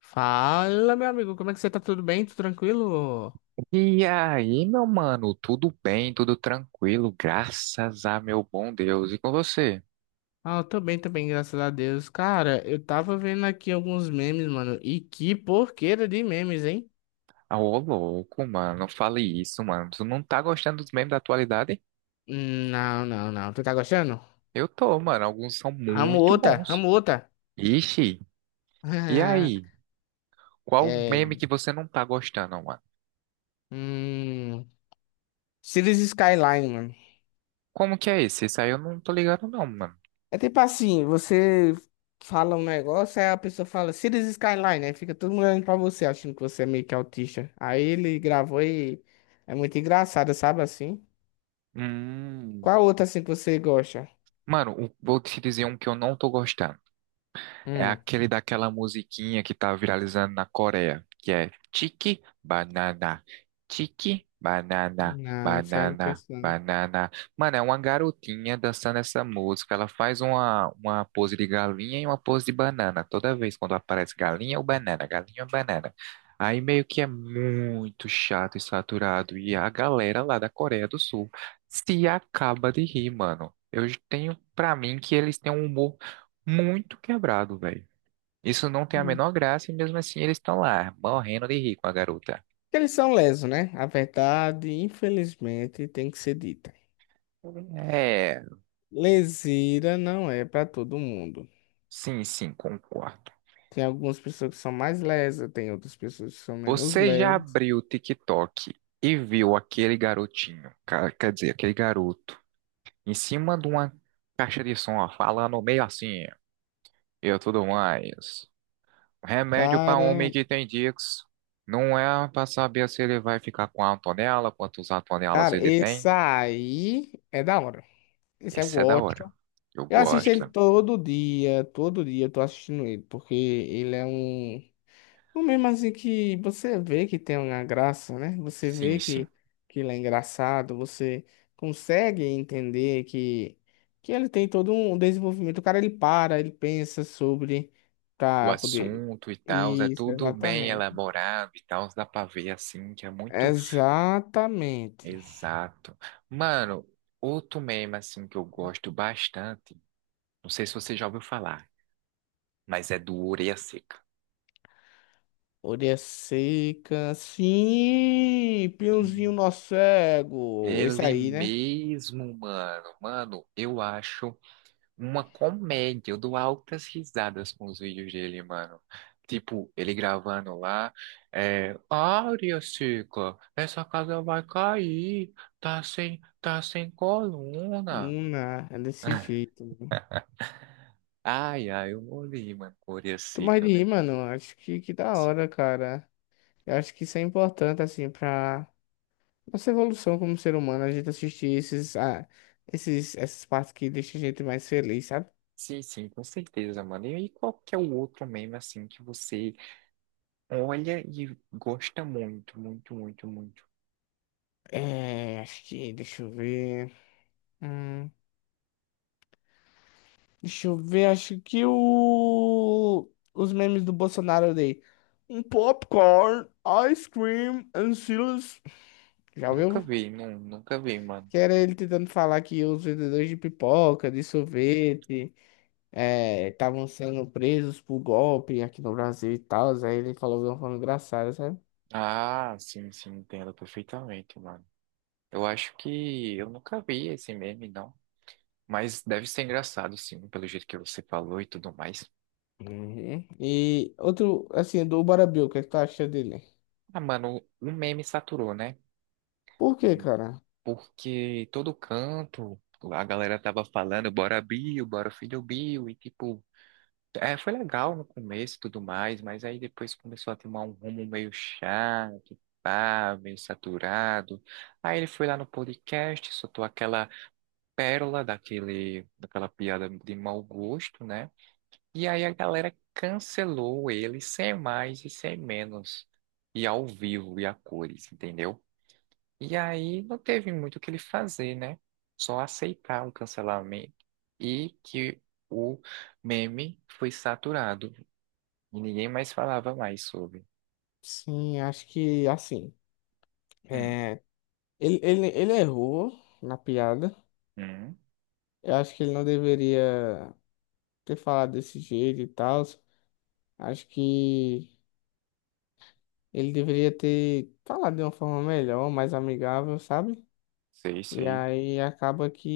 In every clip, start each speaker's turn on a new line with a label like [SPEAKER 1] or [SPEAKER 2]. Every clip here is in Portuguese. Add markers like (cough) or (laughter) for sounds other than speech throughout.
[SPEAKER 1] Fala, meu amigo, como é que você tá? Tudo bem? Tudo tranquilo?
[SPEAKER 2] E aí, meu mano, tudo bem, tudo tranquilo, graças a meu bom Deus. E com você?
[SPEAKER 1] Ah, eu tô bem também, graças a Deus. Cara, eu tava vendo aqui alguns memes, mano. E que porqueira de memes, hein?
[SPEAKER 2] Ah, ô louco, mano, não fale isso, mano. Tu não tá gostando dos memes da atualidade?
[SPEAKER 1] Não, não, não. Tu tá gostando?
[SPEAKER 2] Eu tô, mano, alguns são
[SPEAKER 1] Amo
[SPEAKER 2] muito
[SPEAKER 1] outra,
[SPEAKER 2] bons.
[SPEAKER 1] amo outra.
[SPEAKER 2] Ixi, e
[SPEAKER 1] (laughs)
[SPEAKER 2] aí? Qual meme
[SPEAKER 1] É.
[SPEAKER 2] que você não tá gostando, mano?
[SPEAKER 1] Hum. Cities Skyline, mano.
[SPEAKER 2] Como que é esse? Esse aí eu não tô ligado, não, mano.
[SPEAKER 1] É tipo assim, você fala um negócio, aí a pessoa fala Cities Skyline, aí fica todo mundo olhando pra você, achando que você é meio que autista. Aí ele gravou e é muito engraçado, sabe assim? Qual
[SPEAKER 2] Hum.
[SPEAKER 1] outra assim que você gosta?
[SPEAKER 2] Vou te dizer um que eu não tô gostando. É
[SPEAKER 1] Hum.
[SPEAKER 2] aquele daquela musiquinha que tá viralizando na Coreia, que é Tiki Banana, Tiki Banana,
[SPEAKER 1] Não, isso aí eu não
[SPEAKER 2] Banana,
[SPEAKER 1] penso não.
[SPEAKER 2] Banana. Mano, é uma garotinha dançando essa música. Ela faz uma pose de galinha e uma pose de banana. Toda vez quando aparece galinha ou banana, galinha ou banana. Aí meio que é muito chato e saturado. E a galera lá da Coreia do Sul se acaba de rir, mano. Eu tenho pra mim que eles têm um humor muito quebrado, velho. Isso não tem a
[SPEAKER 1] Hum.
[SPEAKER 2] menor graça e mesmo assim eles estão lá, morrendo de rir com a garota.
[SPEAKER 1] Eles são lesos, né? A verdade, infelizmente, tem que ser dita.
[SPEAKER 2] É,
[SPEAKER 1] Leseira não é para todo mundo.
[SPEAKER 2] sim, sim, concordo.
[SPEAKER 1] Tem algumas pessoas que são mais lesas, tem outras pessoas que são menos
[SPEAKER 2] Você já
[SPEAKER 1] lesas.
[SPEAKER 2] abriu o TikTok e viu aquele garotinho, quer dizer, aquele garoto, em cima de uma caixa de som, ó, falando meio assim, eu tudo mais. Remédio para homem
[SPEAKER 1] Cara,
[SPEAKER 2] que tem tics. Não é para saber se ele vai ficar com a tonela, quantos atonelas
[SPEAKER 1] cara,
[SPEAKER 2] ele
[SPEAKER 1] esse
[SPEAKER 2] tem.
[SPEAKER 1] aí é da hora. Esse eu
[SPEAKER 2] Isso é da hora.
[SPEAKER 1] gosto.
[SPEAKER 2] Eu
[SPEAKER 1] Eu assisto ele
[SPEAKER 2] gosto.
[SPEAKER 1] todo dia eu tô assistindo ele, porque ele é um o mesmo assim que você vê que tem uma graça, né? Você
[SPEAKER 2] Sim,
[SPEAKER 1] vê
[SPEAKER 2] sim.
[SPEAKER 1] que ele é engraçado, você consegue entender que ele tem todo um desenvolvimento. O cara, ele para, ele pensa sobre
[SPEAKER 2] O
[SPEAKER 1] pra poder...
[SPEAKER 2] assunto e tal, é
[SPEAKER 1] Isso,
[SPEAKER 2] tudo bem
[SPEAKER 1] exatamente.
[SPEAKER 2] elaborado e tal, dá pra ver assim que é muito
[SPEAKER 1] Exatamente.
[SPEAKER 2] exato. Mano, outro meme assim que eu gosto bastante, não sei se você já ouviu falar, mas é do Orelha Seca.
[SPEAKER 1] Orelha seca. Sim, Piozinho
[SPEAKER 2] Sim.
[SPEAKER 1] nosso cego. Esse
[SPEAKER 2] Ele
[SPEAKER 1] aí, né?
[SPEAKER 2] mesmo, mano. Mano, eu acho uma comédia. Eu dou altas risadas com os vídeos dele, mano. Tipo, ele gravando lá, é, Áurea, Cica, essa casa vai cair, tá sem coluna.
[SPEAKER 1] Ah, é desse
[SPEAKER 2] (laughs)
[SPEAKER 1] jeito.
[SPEAKER 2] Ai, ai, eu morri, mano, com Áurea
[SPEAKER 1] Tô mais
[SPEAKER 2] Seca,
[SPEAKER 1] de rir,
[SPEAKER 2] velho.
[SPEAKER 1] mano. Acho que da hora, cara. Eu acho que isso é importante, assim, pra nossa evolução como ser humano, a gente assistir esses, essas partes que deixam a gente mais feliz, sabe?
[SPEAKER 2] Sim, sim, com certeza, mano. E aí, qual que é o outro meme, assim, que você olha e gosta muito, muito, muito, muito?
[SPEAKER 1] É, acho que, deixa eu ver. Hum, deixa eu ver, acho que o... os memes do Bolsonaro eu dei. Um popcorn, ice cream and silas. Já
[SPEAKER 2] Nunca
[SPEAKER 1] ouviu?
[SPEAKER 2] vi, não, nunca vi, mano.
[SPEAKER 1] Que era ele tentando falar que os vendedores de pipoca, de sorvete estavam sendo presos por golpe aqui no Brasil e tal. Aí ele falou de uma forma engraçada, sabe?
[SPEAKER 2] Ah, sim, sim, entendo perfeitamente, mano. Eu acho que eu nunca vi esse meme, não. Mas deve ser engraçado, sim, pelo jeito que você falou e tudo mais.
[SPEAKER 1] Uhum. E outro, assim, do Bora Bill, o que é que tu acha dele?
[SPEAKER 2] Ah, mano, o meme saturou, né?
[SPEAKER 1] Por quê,
[SPEAKER 2] Hum.
[SPEAKER 1] cara?
[SPEAKER 2] Porque todo canto, a galera tava falando, bora Bill, bora filho Bill, e tipo, é, foi legal no começo e tudo mais, mas aí depois começou a tomar um rumo meio chato, pá, meio saturado. Aí ele foi lá no podcast, soltou aquela pérola daquela piada de mau gosto, né? E aí a galera cancelou ele sem mais e sem menos. E ao vivo e a cores, entendeu? E aí não teve muito o que ele fazer, né? Só aceitar o cancelamento e que o meme foi saturado e ninguém mais falava mais sobre.
[SPEAKER 1] Sim, acho que, assim,
[SPEAKER 2] Hum,
[SPEAKER 1] é, ele errou na piada.
[SPEAKER 2] hum,
[SPEAKER 1] Eu acho que ele não deveria ter falado desse jeito e tal. Acho que ele deveria ter falado de uma forma melhor, mais amigável, sabe?
[SPEAKER 2] sei,
[SPEAKER 1] E
[SPEAKER 2] sei.
[SPEAKER 1] aí acaba que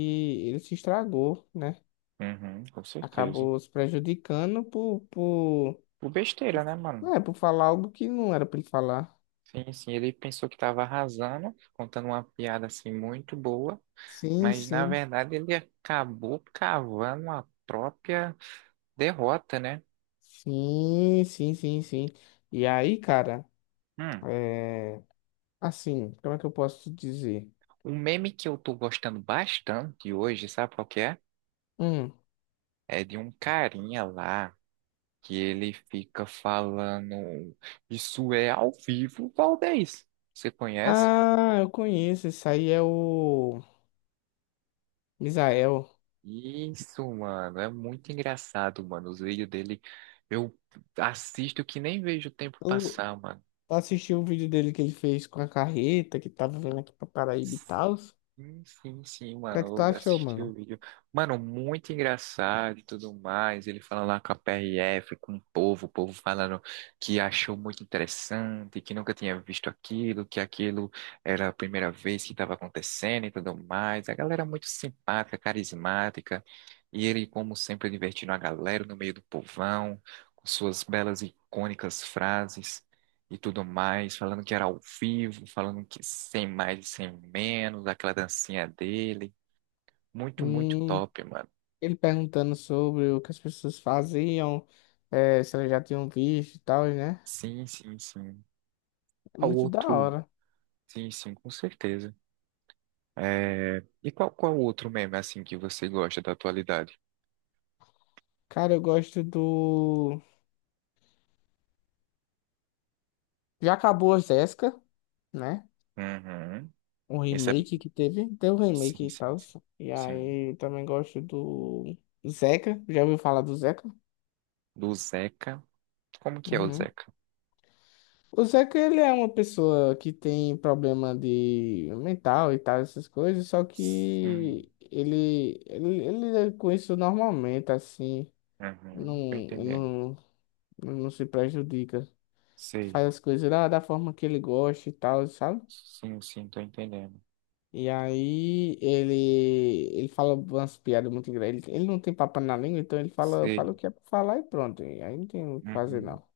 [SPEAKER 1] ele se estragou, né?
[SPEAKER 2] Uhum, com certeza.
[SPEAKER 1] Acabou se prejudicando
[SPEAKER 2] Por besteira, né, mano?
[SPEAKER 1] é, por falar algo que não era pra ele falar.
[SPEAKER 2] Sim, sim, ele pensou que tava arrasando, contando uma piada assim muito boa.
[SPEAKER 1] Sim,
[SPEAKER 2] Mas na
[SPEAKER 1] sim.
[SPEAKER 2] verdade ele acabou cavando a própria derrota, né?
[SPEAKER 1] Sim, sim, sim, sim. E aí, cara,
[SPEAKER 2] Hum.
[SPEAKER 1] é, assim, como é que eu posso dizer?
[SPEAKER 2] Um meme que eu tô gostando bastante hoje, sabe qual que é?
[SPEAKER 1] Hum.
[SPEAKER 2] É de um carinha lá que ele fica falando: isso é ao vivo, Valdez. Você conhece?
[SPEAKER 1] Ah, eu conheço, esse aí é o Misael.
[SPEAKER 2] Isso, mano, é muito engraçado, mano. Os vídeos dele eu assisto que nem vejo o tempo
[SPEAKER 1] Eu
[SPEAKER 2] passar, mano.
[SPEAKER 1] assisti o vídeo dele que ele fez com a carreta, que tava vindo aqui pra Paraíba e tal. O
[SPEAKER 2] Sim, sim, sim,
[SPEAKER 1] que é que tu
[SPEAKER 2] mano. Eu
[SPEAKER 1] achou,
[SPEAKER 2] assisti o
[SPEAKER 1] mano?
[SPEAKER 2] vídeo. Mano, muito engraçado e tudo mais. Ele falando lá com a PRF, com o povo falando que achou muito interessante, que nunca tinha visto aquilo, que aquilo era a primeira vez que estava acontecendo e tudo mais. A galera muito simpática, carismática. E ele, como sempre, divertindo a galera no meio do povão, com suas belas e icônicas frases e tudo mais, falando que era ao vivo, falando que sem mais e sem menos, aquela dancinha dele. Muito, muito
[SPEAKER 1] Hum,
[SPEAKER 2] top, mano.
[SPEAKER 1] ele perguntando sobre o que as pessoas faziam, se elas já tinham visto e tal, né?
[SPEAKER 2] Sim, sim, sim. Ao
[SPEAKER 1] Muito da
[SPEAKER 2] outro,
[SPEAKER 1] hora.
[SPEAKER 2] sim, sim, com certeza. É... E qual outro meme, assim, que você gosta da atualidade?
[SPEAKER 1] Cara, eu gosto do. Já acabou a Jéssica, né?
[SPEAKER 2] Uhum.
[SPEAKER 1] Um
[SPEAKER 2] Esse é...
[SPEAKER 1] remake que teve. Teve um
[SPEAKER 2] Sim,
[SPEAKER 1] remake e
[SPEAKER 2] sim,
[SPEAKER 1] tal.
[SPEAKER 2] sim.
[SPEAKER 1] E
[SPEAKER 2] Sim.
[SPEAKER 1] aí também gosto do Zeca. Já ouviu falar do Zeca?
[SPEAKER 2] Do Zeca. Como que é o
[SPEAKER 1] Uhum.
[SPEAKER 2] Zeca?
[SPEAKER 1] O Zeca, ele é uma pessoa que tem problema de mental e tal, essas coisas, só
[SPEAKER 2] Sim.
[SPEAKER 1] que ele lida com isso normalmente, assim. Não,
[SPEAKER 2] Uhum. Tô entendendo.
[SPEAKER 1] não, não se prejudica.
[SPEAKER 2] Sei.
[SPEAKER 1] Faz as coisas da forma que ele gosta e tal, sabe?
[SPEAKER 2] Sim, sim, tô entendendo.
[SPEAKER 1] E aí ele fala umas piadas muito grandes. Ele não tem papo na língua, então ele fala, fala o
[SPEAKER 2] Sei.
[SPEAKER 1] que é pra falar e pronto. E aí não tem o que fazer,
[SPEAKER 2] Uhum.
[SPEAKER 1] não.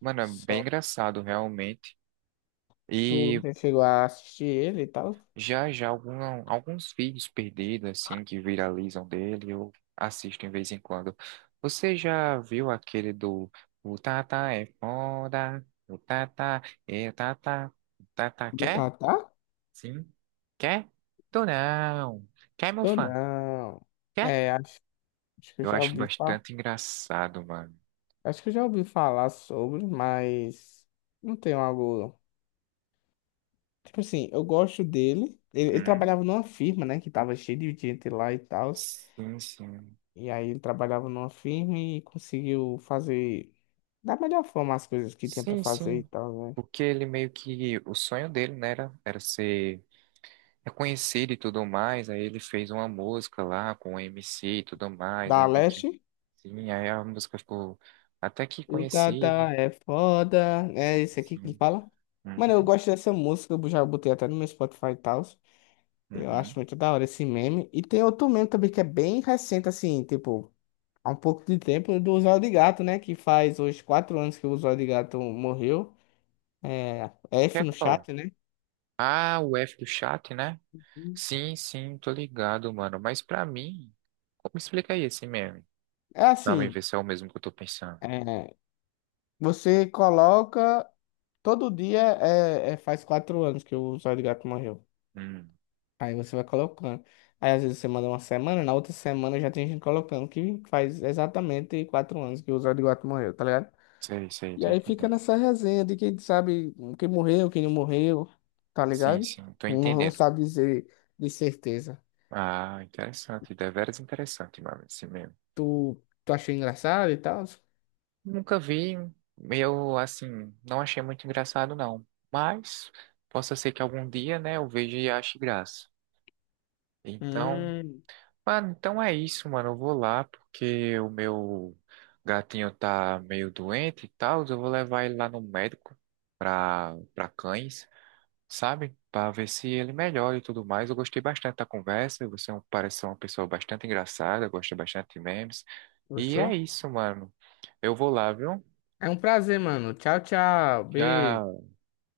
[SPEAKER 2] Mano, é bem
[SPEAKER 1] Só
[SPEAKER 2] engraçado realmente.
[SPEAKER 1] tu
[SPEAKER 2] E
[SPEAKER 1] não chegou a assistir ele e tal.
[SPEAKER 2] já já alguns vídeos perdidos assim que viralizam dele, eu assisto de vez em quando. Você já viu aquele do o Tata é foda, o Tata é Tata, o Tata
[SPEAKER 1] Do
[SPEAKER 2] quer?
[SPEAKER 1] Tatá?
[SPEAKER 2] Sim. Quer? Tô não. Quer, meu
[SPEAKER 1] Ou
[SPEAKER 2] fã?
[SPEAKER 1] não?
[SPEAKER 2] Quer?
[SPEAKER 1] É, acho que eu
[SPEAKER 2] Eu
[SPEAKER 1] já
[SPEAKER 2] acho
[SPEAKER 1] ouvi falar.
[SPEAKER 2] bastante engraçado, mano.
[SPEAKER 1] Acho que eu já ouvi falar sobre, mas não tenho algo. Tipo assim, eu gosto dele. Ele
[SPEAKER 2] Hum?
[SPEAKER 1] trabalhava numa firma, né? Que tava cheio de gente lá e tal.
[SPEAKER 2] Sim, sim.
[SPEAKER 1] E aí ele trabalhava numa firma e conseguiu fazer da melhor forma as coisas que tinha pra
[SPEAKER 2] Sim,
[SPEAKER 1] fazer e
[SPEAKER 2] sim.
[SPEAKER 1] tal, né?
[SPEAKER 2] Porque ele meio que. O sonho dele, né, era ser reconhecido e tudo mais. Aí ele fez uma música lá com o MC e tudo mais.
[SPEAKER 1] Da
[SPEAKER 2] Aí meio que.
[SPEAKER 1] Leste.
[SPEAKER 2] Sim, aí a música ficou até que
[SPEAKER 1] O Tata
[SPEAKER 2] conhecida.
[SPEAKER 1] é foda. É
[SPEAKER 2] Sim,
[SPEAKER 1] esse aqui que ele
[SPEAKER 2] sim.
[SPEAKER 1] fala. Mano, eu
[SPEAKER 2] Uhum,
[SPEAKER 1] gosto dessa música. Eu já botei até no meu Spotify e tal. Eu
[SPEAKER 2] uhum.
[SPEAKER 1] acho muito da hora esse meme. E tem outro meme também que é bem recente, assim, tipo, há um pouco de tempo, do Usuário de Gato, né? Que faz hoje 4 anos que o Usuário de Gato morreu. É,
[SPEAKER 2] Que
[SPEAKER 1] F
[SPEAKER 2] é
[SPEAKER 1] no
[SPEAKER 2] qual?
[SPEAKER 1] chat, né?
[SPEAKER 2] Ah, o F do chat, né? Sim, sim, tô ligado, mano. Mas pra mim. Como explica aí esse meme?
[SPEAKER 1] É
[SPEAKER 2] Pra mim
[SPEAKER 1] assim,
[SPEAKER 2] ver se é o mesmo que eu tô pensando.
[SPEAKER 1] é, você coloca. Todo dia é, é- faz 4 anos que o Zóio de Gato morreu.
[SPEAKER 2] Hum,
[SPEAKER 1] Aí você vai colocando. Aí às vezes você manda uma semana, na outra semana já tem gente colocando que faz exatamente 4 anos que o Zóio de Gato morreu, tá ligado?
[SPEAKER 2] sei, sei,
[SPEAKER 1] E
[SPEAKER 2] tô
[SPEAKER 1] aí fica
[SPEAKER 2] entendendo.
[SPEAKER 1] nessa resenha de quem sabe quem morreu, quem não morreu, tá
[SPEAKER 2] Sim,
[SPEAKER 1] ligado?
[SPEAKER 2] sim, tô
[SPEAKER 1] Não, não
[SPEAKER 2] entendendo.
[SPEAKER 1] sabe dizer de certeza.
[SPEAKER 2] Ah, interessante, deveras interessante, mano, assim mesmo.
[SPEAKER 1] Tu, tu achou engraçado e tal?
[SPEAKER 2] Nunca vi, eu, assim, não achei muito engraçado, não. Mas, possa ser que algum dia, né, eu veja e ache graça. Então,
[SPEAKER 1] Hum,
[SPEAKER 2] mano, então é isso, mano, eu vou lá, porque o meu gatinho tá meio doente e tal, eu vou levar ele lá no médico pra cães. Sabe? Para ver se ele melhora e tudo mais. Eu gostei bastante da conversa. Você é parece ser uma pessoa bastante engraçada, gosta bastante de memes. E é
[SPEAKER 1] Gostou?
[SPEAKER 2] isso, mano. Eu vou lá, viu?
[SPEAKER 1] É um prazer, mano. Tchau, tchau. Beijo.
[SPEAKER 2] Tchau